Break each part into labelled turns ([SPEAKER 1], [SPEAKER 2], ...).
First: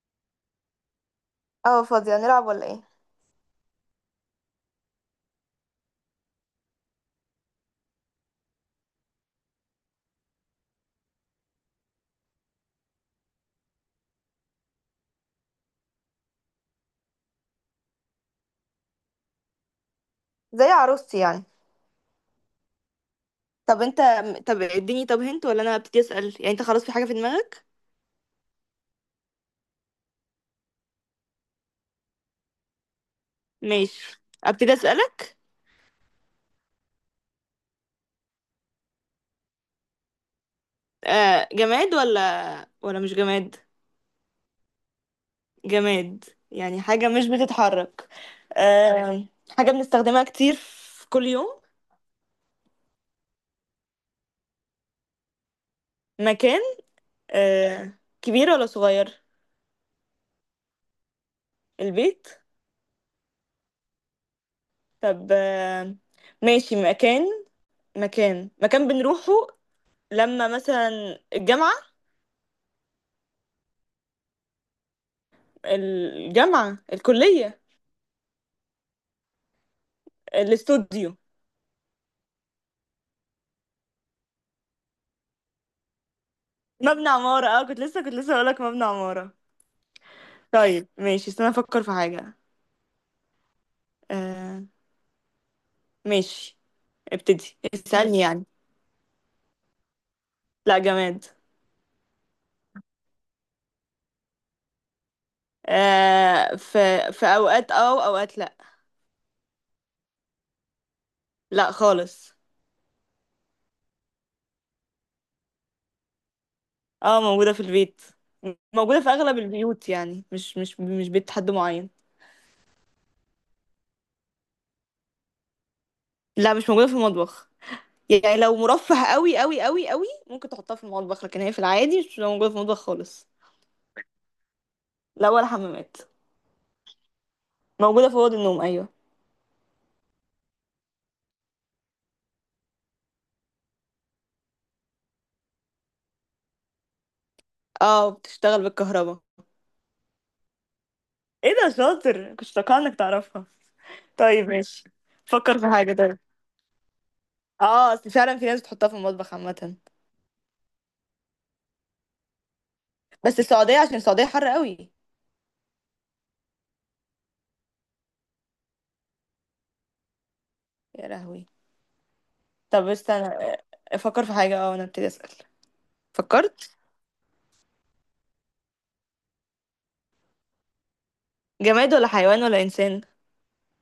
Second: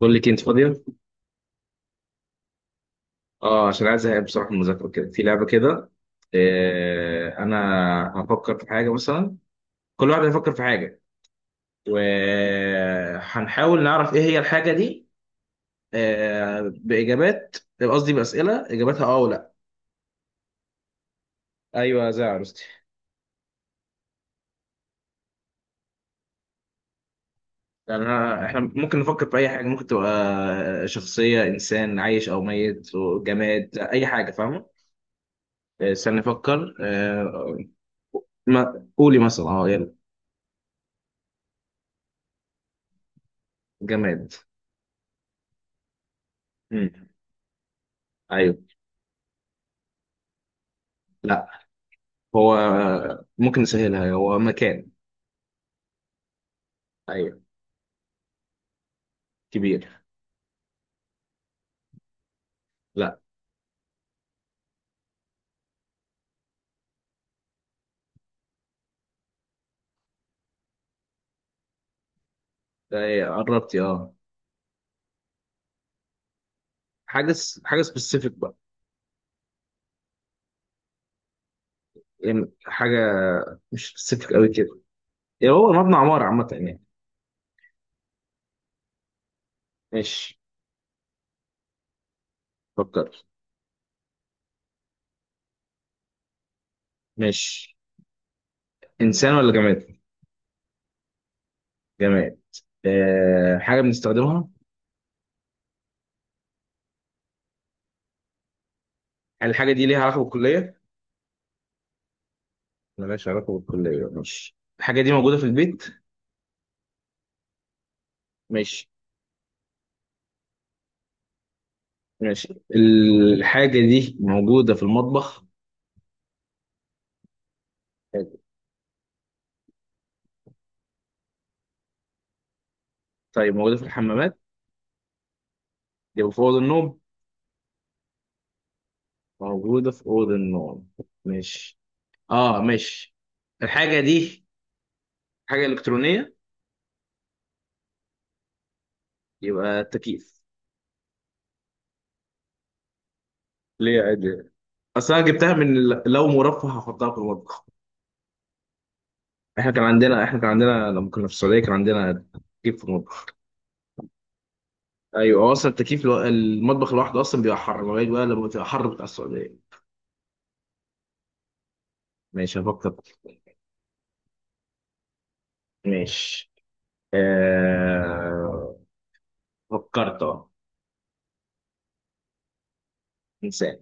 [SPEAKER 1] بقول لك انت فاضيه.
[SPEAKER 2] اه، فاضية، نلعب ولا ايه؟
[SPEAKER 1] اه، عشان عايز ازهق بصراحه من المذاكره كده، في لعبه كده. انا هفكر في حاجه مثلا، كل واحد هيفكر في حاجه، وهنحاول نعرف ايه هي الحاجه دي. باجابات قصدي باسئله اجابتها اه ولا؟
[SPEAKER 2] زي عروستي يعني.
[SPEAKER 1] ايوه، زي عروستي
[SPEAKER 2] طب انت، طب اديني، طب هنت ولا انا ابتدي اسأل؟ يعني انت خلاص في حاجة في دماغك؟
[SPEAKER 1] يعني. احنا ممكن نفكر في اي حاجه، ممكن تبقى شخصيه انسان عايش او ميت، جماد، اي
[SPEAKER 2] ماشي،
[SPEAKER 1] حاجه، فاهمه؟
[SPEAKER 2] ابتدي اسألك.
[SPEAKER 1] استنى نفكر. ما قولي مثلا، يلا.
[SPEAKER 2] آه، جماد ولا مش جماد؟
[SPEAKER 1] جماد.
[SPEAKER 2] جماد. يعني
[SPEAKER 1] مم.
[SPEAKER 2] حاجة مش بتتحرك؟
[SPEAKER 1] ايوه.
[SPEAKER 2] آه. حاجة بنستخدمها كتير في كل
[SPEAKER 1] لا،
[SPEAKER 2] يوم؟
[SPEAKER 1] هو ممكن نسهلها، هو مكان.
[SPEAKER 2] مكان.
[SPEAKER 1] ايوه.
[SPEAKER 2] آه، كبير ولا صغير؟
[SPEAKER 1] كبير.
[SPEAKER 2] البيت؟
[SPEAKER 1] لا.
[SPEAKER 2] طب آه، ماشي مكان. مكان مكان بنروحه، لما مثلا الجامعة.
[SPEAKER 1] إيه، قربتي اه.
[SPEAKER 2] الجامعة، الكلية،
[SPEAKER 1] حاجه سبيسيفيك بقى،
[SPEAKER 2] الاستوديو.
[SPEAKER 1] يعني حاجه مش سبيسيفيك قوي كده، يعني هو مبنى عماره عامه يعني.
[SPEAKER 2] مبنى عمارة، اه، كنت لسه هقولك مبنى عمارة.
[SPEAKER 1] ماشي.
[SPEAKER 2] طيب ماشي، استنى افكر في حاجة.
[SPEAKER 1] فكر.
[SPEAKER 2] آه، ماشي، ابتدي
[SPEAKER 1] ماشي.
[SPEAKER 2] اسألني يعني.
[SPEAKER 1] انسان ولا جماد؟
[SPEAKER 2] لا، جماد.
[SPEAKER 1] جماد. حاجه بنستخدمها.
[SPEAKER 2] آه، في، في اوقات اه واوقات لا.
[SPEAKER 1] هل الحاجه دي ليها علاقه بالكليه؟
[SPEAKER 2] لا خالص.
[SPEAKER 1] ملهاش علاقه بالكليه، ماشي. الحاجه دي موجوده في البيت.
[SPEAKER 2] اه، موجودة في البيت.
[SPEAKER 1] ماشي.
[SPEAKER 2] موجودة في اغلب البيوت، يعني مش بيت حد معين.
[SPEAKER 1] ماشي، الحاجه دي موجوده في المطبخ؟
[SPEAKER 2] لا، مش موجودة في المطبخ. يعني
[SPEAKER 1] حلو.
[SPEAKER 2] لو مرفه قوي ممكن تحطها في المطبخ، لكن هي في العادي مش موجودة في المطبخ خالص.
[SPEAKER 1] طيب موجوده في الحمامات؟
[SPEAKER 2] لا ولا حمامات.
[SPEAKER 1] يبقى في اوضه النوم.
[SPEAKER 2] موجودة في أوض النوم، أيوة.
[SPEAKER 1] موجودة في أوضة النوم. مش مش الحاجة دي حاجة إلكترونية؟
[SPEAKER 2] اه، بتشتغل بالكهرباء.
[SPEAKER 1] يبقى التكييف.
[SPEAKER 2] ايه ده، شاطر، كنت متوقعة انك تعرفها.
[SPEAKER 1] ليه؟ عادي.
[SPEAKER 2] طيب ماشي،
[SPEAKER 1] أصل أنا جبتها
[SPEAKER 2] فكر في
[SPEAKER 1] من
[SPEAKER 2] حاجة طيب.
[SPEAKER 1] لو مرفه هحطها في المطبخ.
[SPEAKER 2] اه، اصل فعلا في ناس بتحطها في المطبخ عامة.
[SPEAKER 1] إحنا كان عندنا لما كنا في السعودية كان عندنا تكييف في المطبخ.
[SPEAKER 2] بس السعودية، عشان السعودية حر قوي.
[SPEAKER 1] أيوه، هو أصلا التكييف المطبخ لوحده أصلا بيبقى حر، لغاية بقى لما بتبقى حر بتاع السعودية.
[SPEAKER 2] يا لهوي.
[SPEAKER 1] ماشي
[SPEAKER 2] طب
[SPEAKER 1] هفكر.
[SPEAKER 2] استنى افكر في حاجة، اه انا ابتدي اسأل.
[SPEAKER 1] ماشي.
[SPEAKER 2] فكرت.
[SPEAKER 1] آه... فكرت
[SPEAKER 2] جماد ولا حيوان ولا انسان؟
[SPEAKER 1] إنسان.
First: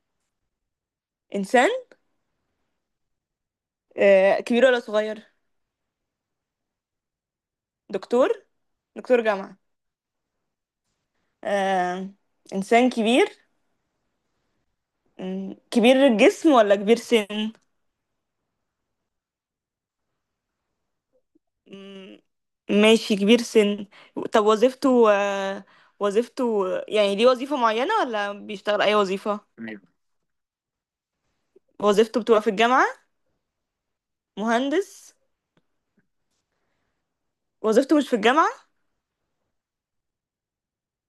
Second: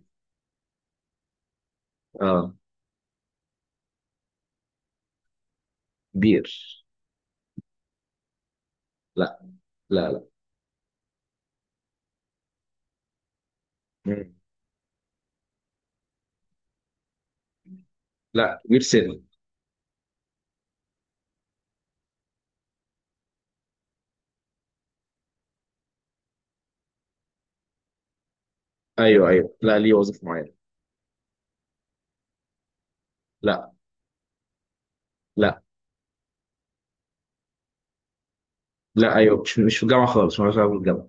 [SPEAKER 2] انسان.
[SPEAKER 1] أه.
[SPEAKER 2] آه، كبير ولا صغير؟
[SPEAKER 1] بير.
[SPEAKER 2] دكتور؟ دكتور
[SPEAKER 1] لا،
[SPEAKER 2] جامعة؟
[SPEAKER 1] لا، لا.
[SPEAKER 2] آه، انسان كبير.
[SPEAKER 1] مم.
[SPEAKER 2] مم، كبير الجسم ولا كبير سن؟
[SPEAKER 1] لا، بير سن.
[SPEAKER 2] مم، ماشي، كبير سن. طب وظيفته آه، وظيفته، يعني ليه وظيفة معينة ولا بيشتغل أي
[SPEAKER 1] ايوه،
[SPEAKER 2] وظيفة؟
[SPEAKER 1] ايوه، لا، ليه وظيفه معينه.
[SPEAKER 2] وظيفته بتبقى في الجامعة؟
[SPEAKER 1] لا.
[SPEAKER 2] مهندس؟
[SPEAKER 1] لا.
[SPEAKER 2] وظيفته مش في الجامعة.
[SPEAKER 1] لا، ايوه، مش مش في الجامعه خالص، مالهاش علاقه بالجامعه.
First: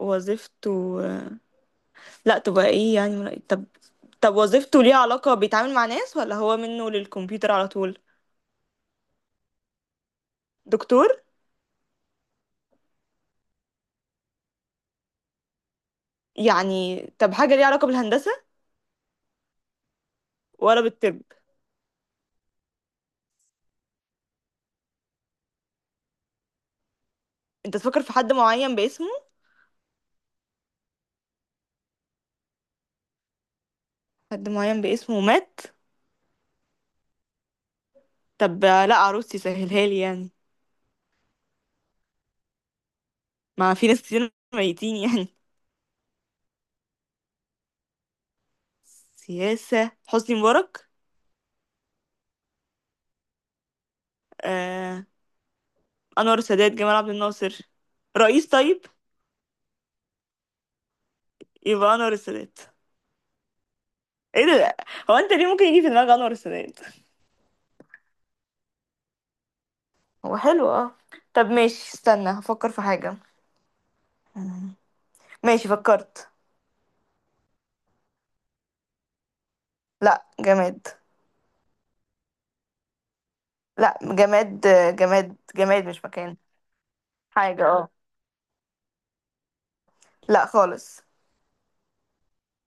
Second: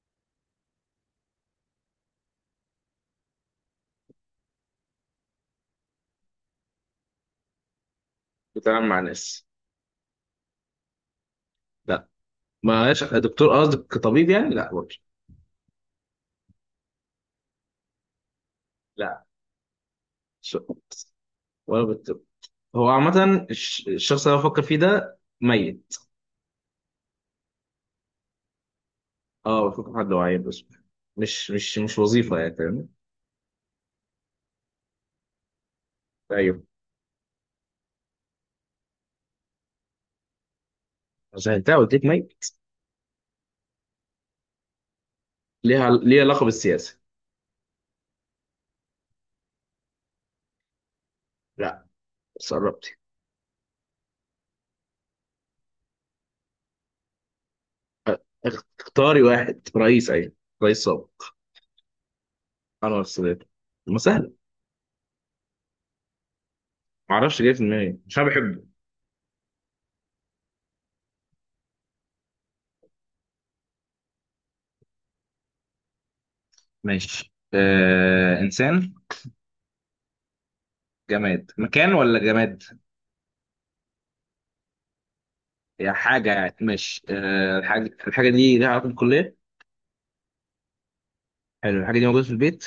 [SPEAKER 2] وظيفته آه، لا تبقى ايه يعني طب. طب وظيفته ليها علاقة، بيتعامل مع ناس ولا هو منه للكمبيوتر على طول؟
[SPEAKER 1] بتعامل مع ناس.
[SPEAKER 2] دكتور؟
[SPEAKER 1] لا، مالهاش دكتور قصدك كطبيب يعني، لا برضه.
[SPEAKER 2] يعني طب، حاجة ليها علاقة بالهندسة
[SPEAKER 1] لا، ش-
[SPEAKER 2] ولا بالطب؟
[SPEAKER 1] ولا بالطب. هو عامه الشخص اللي أنا بفكر فيه ده ميت.
[SPEAKER 2] انت تفكر في حد معين باسمه؟
[SPEAKER 1] اه، بفكر في حد، هو عيل بس، مش وظيفه يعني، فاهم؟
[SPEAKER 2] حد معين باسمه مات؟
[SPEAKER 1] ايوه.
[SPEAKER 2] طب آه، لا، عروستي سهلها لي يعني.
[SPEAKER 1] سهلتها، قلت لك ميت.
[SPEAKER 2] ما في ناس كتير ميتين يعني.
[SPEAKER 1] ليها علاقه بالسياسه؟
[SPEAKER 2] سياسة حسني مبارك؟
[SPEAKER 1] لا، بس قربتي.
[SPEAKER 2] آه، أنور السادات، جمال عبد الناصر،
[SPEAKER 1] أ-
[SPEAKER 2] رئيس طيب.
[SPEAKER 1] اختاري واحد رئيس، ايوه رئيس سابق.
[SPEAKER 2] يبقى أنور السادات.
[SPEAKER 1] انور السادات. ما سهله.
[SPEAKER 2] ايه ده، هو انت ليه ممكن يجي في دماغك أنور السادات؟
[SPEAKER 1] ما اعرفش، جاي في دماغي، مش انا بحبه.
[SPEAKER 2] هو حلو، اه. طب ماشي، استنى هفكر في حاجة. مم. ماشي فكرت.
[SPEAKER 1] ماشي، إنسان.
[SPEAKER 2] لا، جماد.
[SPEAKER 1] جماد؟ مكان ولا جماد؟
[SPEAKER 2] لا، جماد. آه، جماد جماد،
[SPEAKER 1] يعني
[SPEAKER 2] مش
[SPEAKER 1] حاجة،
[SPEAKER 2] مكان.
[SPEAKER 1] يعني ماشي،
[SPEAKER 2] حاجة، اه،
[SPEAKER 1] الحاجة دي ليها علاقة بالكلية؟
[SPEAKER 2] لا خالص.
[SPEAKER 1] حلو، الحاجة دي موجودة في البيت.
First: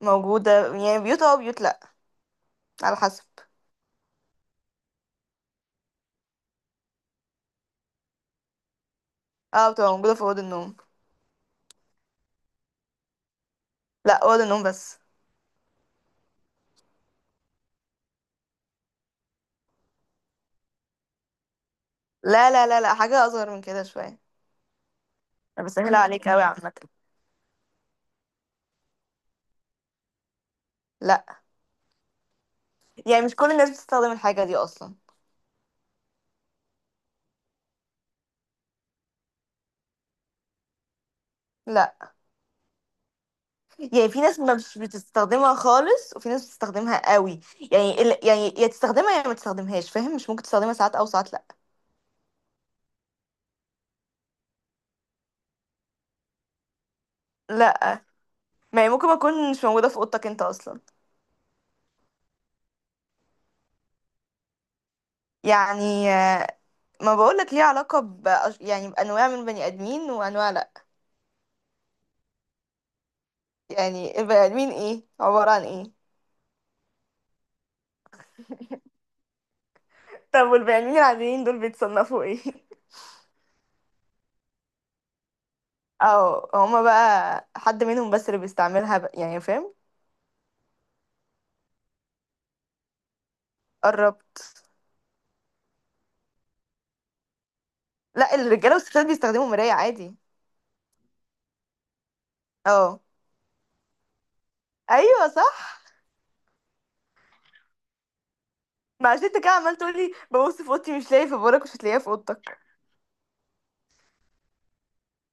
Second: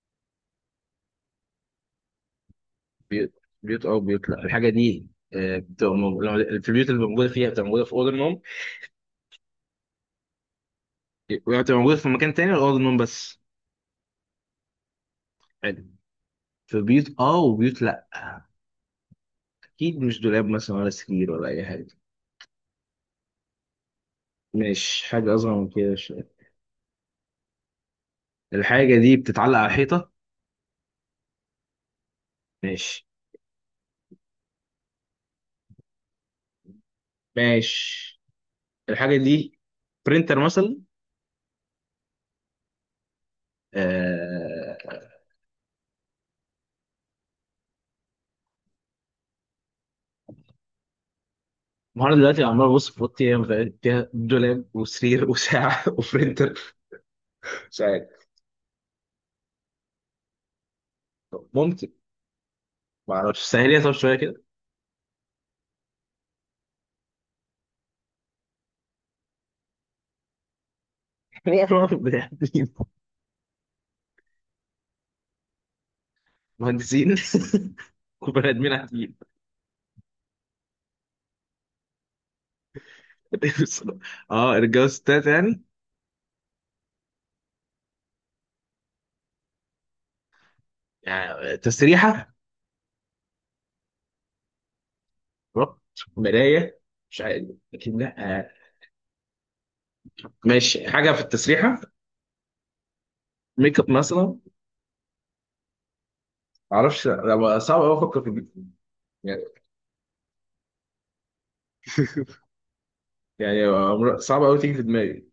[SPEAKER 2] موجودة، يعني بيوت اه بيوت لا، على حسب.
[SPEAKER 1] بيوت. بيوت أو بيوت لا؟ الحاجة دي في البيوت اللي موجودة فيها بتبقى موجودة في أوضة النوم.
[SPEAKER 2] اه، بتبقى موجودة في أوضة النوم.
[SPEAKER 1] بتبقى موجودة في مكان تاني ولا أوضة النوم بس؟
[SPEAKER 2] لا، أوضة النوم بس.
[SPEAKER 1] حلو، في بيوت أه وبيوت لا. أكيد مش دولاب مثلا، ولا سرير، ولا أي حاجة.
[SPEAKER 2] لا، حاجة أصغر من كده شوية.
[SPEAKER 1] ماشي، حاجة أصغر
[SPEAKER 2] أنا
[SPEAKER 1] من كده
[SPEAKER 2] بسهلها عليك
[SPEAKER 1] شوية.
[SPEAKER 2] أوي عامة.
[SPEAKER 1] الحاجة دي بتتعلق على الحيطة؟
[SPEAKER 2] لا.
[SPEAKER 1] ماشي.
[SPEAKER 2] يعني مش كل الناس بتستخدم الحاجة دي أصلا.
[SPEAKER 1] ماشي، الحاجة دي برينتر مثلا؟
[SPEAKER 2] لا. يعني في ناس ما
[SPEAKER 1] آه،
[SPEAKER 2] مش بتستخدمها خالص وفي ناس بتستخدمها قوي. يعني يعني يا تستخدمها يا ما تستخدمهاش، فاهم؟ مش ممكن تستخدمها ساعات أو ساعات لا.
[SPEAKER 1] النهارده دلوقتي عمال ابص في اوضتي، هي متهيألي فيها دولاب وسرير وساعه وبرنتر. مش عارف.
[SPEAKER 2] لا. ما هي ممكن ما تكون مش موجودة في أوضتك أنت أصلا.
[SPEAKER 1] ممكن. ما اعرفش، سهل لي طب شويه كده.
[SPEAKER 2] يعني آه، ما بقولك ليها علاقة ب، يعني بأنواع من البني آدمين وأنواع لا.
[SPEAKER 1] هي الواحد بني آدمين،
[SPEAKER 2] يعني البني آدمين إيه، عبارة عن إيه؟
[SPEAKER 1] مهندسين وبني ادمين عاديين.
[SPEAKER 2] طب والبني آدمين العاديين دول بيتصنفوا إيه؟
[SPEAKER 1] اه، رجاله وستات يعني.
[SPEAKER 2] اه، هما بقى حد منهم بس اللي بيستعملها بقى، يعني فاهم؟
[SPEAKER 1] يعني تسريحه.
[SPEAKER 2] قربت.
[SPEAKER 1] ربط. مرايه. مش عارف. لكن
[SPEAKER 2] لا،
[SPEAKER 1] لا.
[SPEAKER 2] الرجاله والستات بيستخدموا مرايه عادي.
[SPEAKER 1] ماشي، حاجه في التسريحه.
[SPEAKER 2] اه،
[SPEAKER 1] ميك اب مثلا، ما
[SPEAKER 2] ايوه صح.
[SPEAKER 1] اعرفش، لا، صعب قوي افكر في دي.
[SPEAKER 2] ما عشان انت
[SPEAKER 1] يعني
[SPEAKER 2] كده عمال تقولي ببص في اوضتي مش لاقي. في بورك، مش هتلاقيها في اوضتك.
[SPEAKER 1] يعني صعب قوي تيجي في دماغي.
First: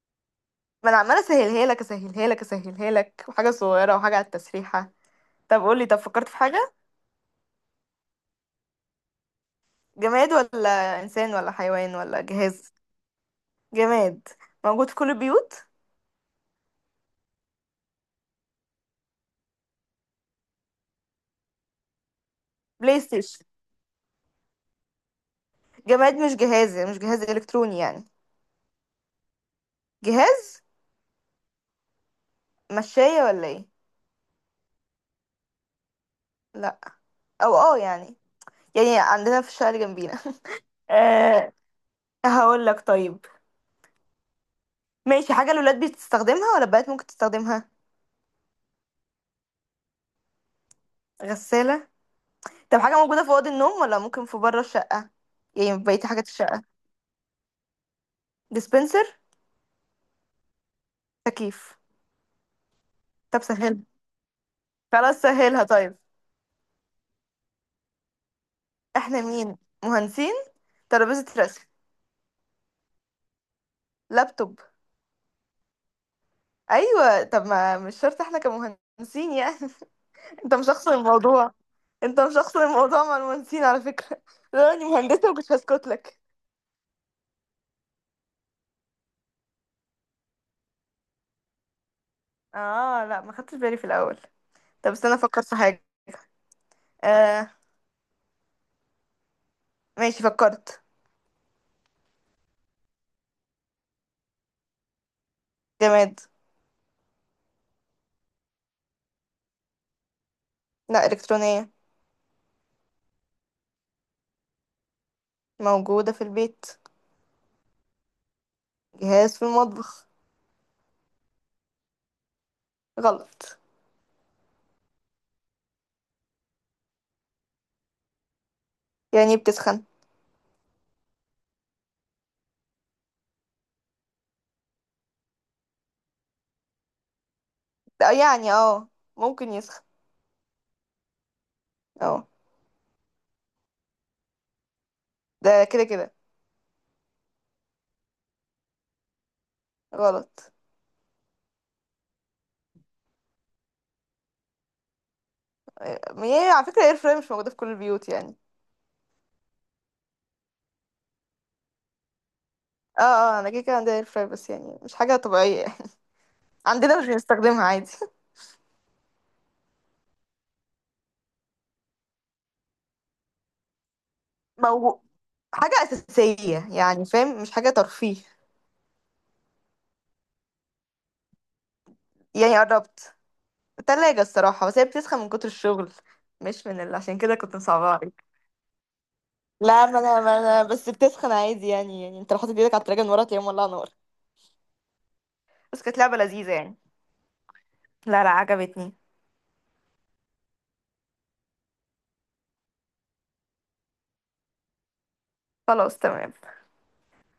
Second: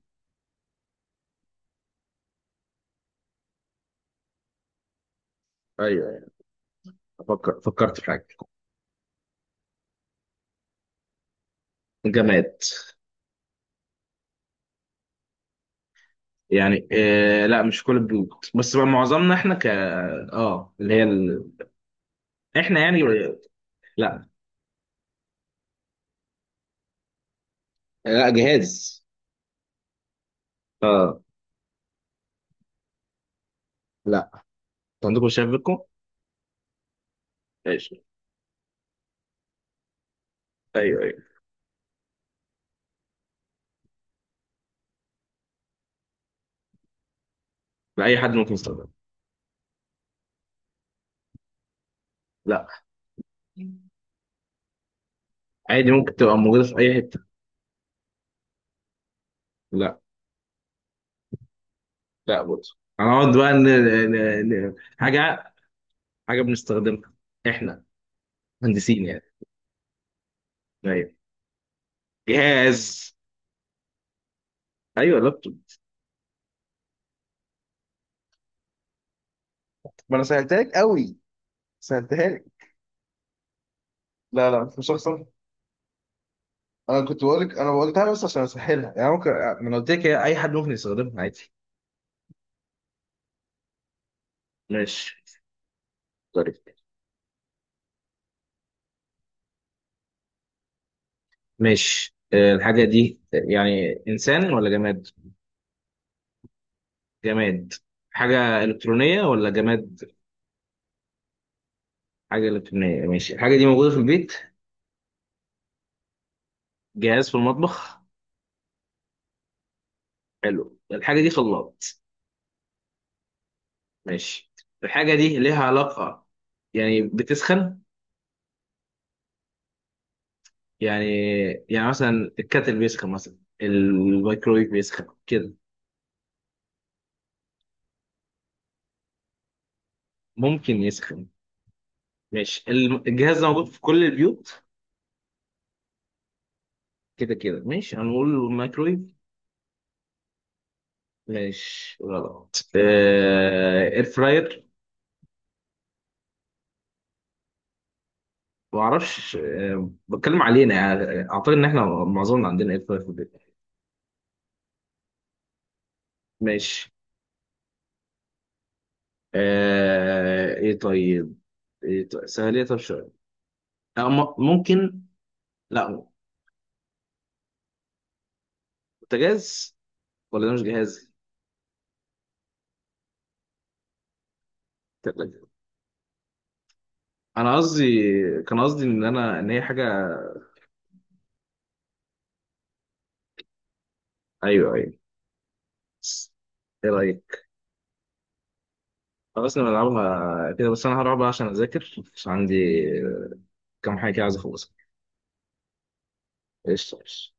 [SPEAKER 2] ما انا عماله اسهلها لك اسهلها لك اسهلها لك، وحاجه صغيره وحاجه على التسريحه. طب قولي، طب
[SPEAKER 1] ايوه، أيوة،
[SPEAKER 2] فكرت في حاجه.
[SPEAKER 1] فكرت في حاجه.
[SPEAKER 2] جماد ولا انسان ولا حيوان ولا
[SPEAKER 1] جامعات.
[SPEAKER 2] جهاز؟ جماد. موجود في كل البيوت؟
[SPEAKER 1] يعني لا مش كل البيوت، بس بقى معظمنا، احنا ك اه اللي هي احنا
[SPEAKER 2] بلاي
[SPEAKER 1] يعني.
[SPEAKER 2] ستيشن؟
[SPEAKER 1] لا.
[SPEAKER 2] جماد مش جهاز، مش جهاز الكتروني يعني.
[SPEAKER 1] لا، جهاز.
[SPEAKER 2] جهاز.
[SPEAKER 1] اه.
[SPEAKER 2] مشاية ولا ايه؟
[SPEAKER 1] لا. انتوا عندكم، شايف بيكم.
[SPEAKER 2] لا، او اه
[SPEAKER 1] ماشي.
[SPEAKER 2] يعني، يعني عندنا في الشارع جنبينا.
[SPEAKER 1] ايوه، ايوه،
[SPEAKER 2] أه، هقول لك طيب. ماشي، حاجة الولاد بتستخدمها ولا البنات ممكن تستخدمها؟
[SPEAKER 1] لا، اي حد ممكن يستخدمه.
[SPEAKER 2] غسالة؟
[SPEAKER 1] لا.
[SPEAKER 2] طب حاجة موجودة في أوضة النوم ولا ممكن في بره الشقة، يعني في
[SPEAKER 1] عادي
[SPEAKER 2] بقية
[SPEAKER 1] ممكن
[SPEAKER 2] حاجات
[SPEAKER 1] تبقى
[SPEAKER 2] الشقة؟
[SPEAKER 1] موجوده في اي حته.
[SPEAKER 2] ديسبنسر؟
[SPEAKER 1] لا.
[SPEAKER 2] تكييف؟
[SPEAKER 1] لا برضه. هنقعد
[SPEAKER 2] طب
[SPEAKER 1] بقى
[SPEAKER 2] سهلها. خلاص
[SPEAKER 1] حاجه.
[SPEAKER 2] سهلها طيب.
[SPEAKER 1] حاجه بنستخدمها احنا، مهندسين يعني.
[SPEAKER 2] احنا مين، مهندسين؟
[SPEAKER 1] ايوه.
[SPEAKER 2] ترابيزة رسم؟
[SPEAKER 1] جهاز.
[SPEAKER 2] لابتوب؟
[SPEAKER 1] ايوه، لابتوب.
[SPEAKER 2] ايوه. طب ما مش شرط احنا كمهندسين يعني.
[SPEAKER 1] ما انا
[SPEAKER 2] انت
[SPEAKER 1] سهلتها
[SPEAKER 2] مش
[SPEAKER 1] لك
[SPEAKER 2] شخص
[SPEAKER 1] قوي.
[SPEAKER 2] الموضوع. انت
[SPEAKER 1] سهلتها
[SPEAKER 2] مش
[SPEAKER 1] لك.
[SPEAKER 2] شخص الموضوع مع المهندسين على فكرة.
[SPEAKER 1] لا،
[SPEAKER 2] لو
[SPEAKER 1] لا، انت
[SPEAKER 2] اني
[SPEAKER 1] مش شخص.
[SPEAKER 2] مهندسة ما كنتش هسكت لك.
[SPEAKER 1] انا كنت بقولك، انا قلتها بس عشان اسهلها، يعني ممكن، ما انا قلت لك هي اي حد ممكن يستخدمها عادي.
[SPEAKER 2] اه، لا ما خدتش بالي في الاول. طب استنى
[SPEAKER 1] ماشي.
[SPEAKER 2] افكر في حاجه.
[SPEAKER 1] طيب.
[SPEAKER 2] آه، ماشي فكرت.
[SPEAKER 1] ماشي، الحاجة دي يعني إنسان ولا جماد؟
[SPEAKER 2] جماد.
[SPEAKER 1] جماد. حاجة إلكترونية ولا جماد؟
[SPEAKER 2] لا، الكترونيه.
[SPEAKER 1] حاجة إلكترونية، ماشي، الحاجة دي موجودة في البيت.
[SPEAKER 2] موجوده في البيت.
[SPEAKER 1] جهاز في المطبخ.
[SPEAKER 2] جهاز في المطبخ.
[SPEAKER 1] حلو، الحاجة دي خلاط؟
[SPEAKER 2] غلط.
[SPEAKER 1] ماشي. الحاجة دي ليها علاقة، يعني بتسخن.
[SPEAKER 2] يعني بتسخن؟
[SPEAKER 1] يعني يعني مثلا الكاتل بيسخن مثلا، الميكرويف بيسخن كده.
[SPEAKER 2] آه، يعني اه، ممكن يسخن.
[SPEAKER 1] ممكن يسخن.
[SPEAKER 2] اه.
[SPEAKER 1] ماشي، الجهاز ده موجود في كل البيوت؟
[SPEAKER 2] ده كده كده.
[SPEAKER 1] كده كده، ماشي هنقول الميكرويف.
[SPEAKER 2] غلط.
[SPEAKER 1] ماشي غلط. اير فراير.
[SPEAKER 2] آه، هي على فكره اير فراير مش موجوده في كل البيوت يعني.
[SPEAKER 1] ما اعرفش، بتكلم علينا يعني، اعتقد ان احنا معظمنا عندنا اير فراير
[SPEAKER 2] اه
[SPEAKER 1] في البيت.
[SPEAKER 2] اه، انا كده كده عندي اير فراير، بس يعني مش حاجه طبيعيه يعني.
[SPEAKER 1] ماشي.
[SPEAKER 2] عندنا مش بنستخدمها عادي.
[SPEAKER 1] ايه طيب. ايه طيب، سهليه طب شويه.
[SPEAKER 2] موجود.
[SPEAKER 1] ممكن.
[SPEAKER 2] حاجه
[SPEAKER 1] لا.
[SPEAKER 2] اساسيه يعني، فاهم؟ مش حاجه ترفيه.
[SPEAKER 1] بوتاجاز؟ ولا ده مش جهاز؟
[SPEAKER 2] يعني قربت، تلاجة الصراحة، بس هي بتسخن من
[SPEAKER 1] تلاجة.
[SPEAKER 2] كتر الشغل، مش من اللي، عشان كده
[SPEAKER 1] انا
[SPEAKER 2] كنت
[SPEAKER 1] قصدي،
[SPEAKER 2] مصعبة عليك.
[SPEAKER 1] كان قصدي ان هي
[SPEAKER 2] لا، ما
[SPEAKER 1] حاجه.
[SPEAKER 2] انا ما انا بس بتسخن عادي يعني، يعني انت لو حاطط ايدك على التلاجة من ورا تلاقيها مولعة نار.
[SPEAKER 1] ايوه، ايوه.
[SPEAKER 2] بس كانت لعبة لذيذة يعني.
[SPEAKER 1] ايه رايك؟
[SPEAKER 2] لا لا، عجبتني.
[SPEAKER 1] خلاص نلعبها كده، بس انا هروح بقى عشان اذاكر، عشان عندي كام حاجه كده عايز اخلصها.
[SPEAKER 2] خلاص تمام.
[SPEAKER 1] قشطة قشطة.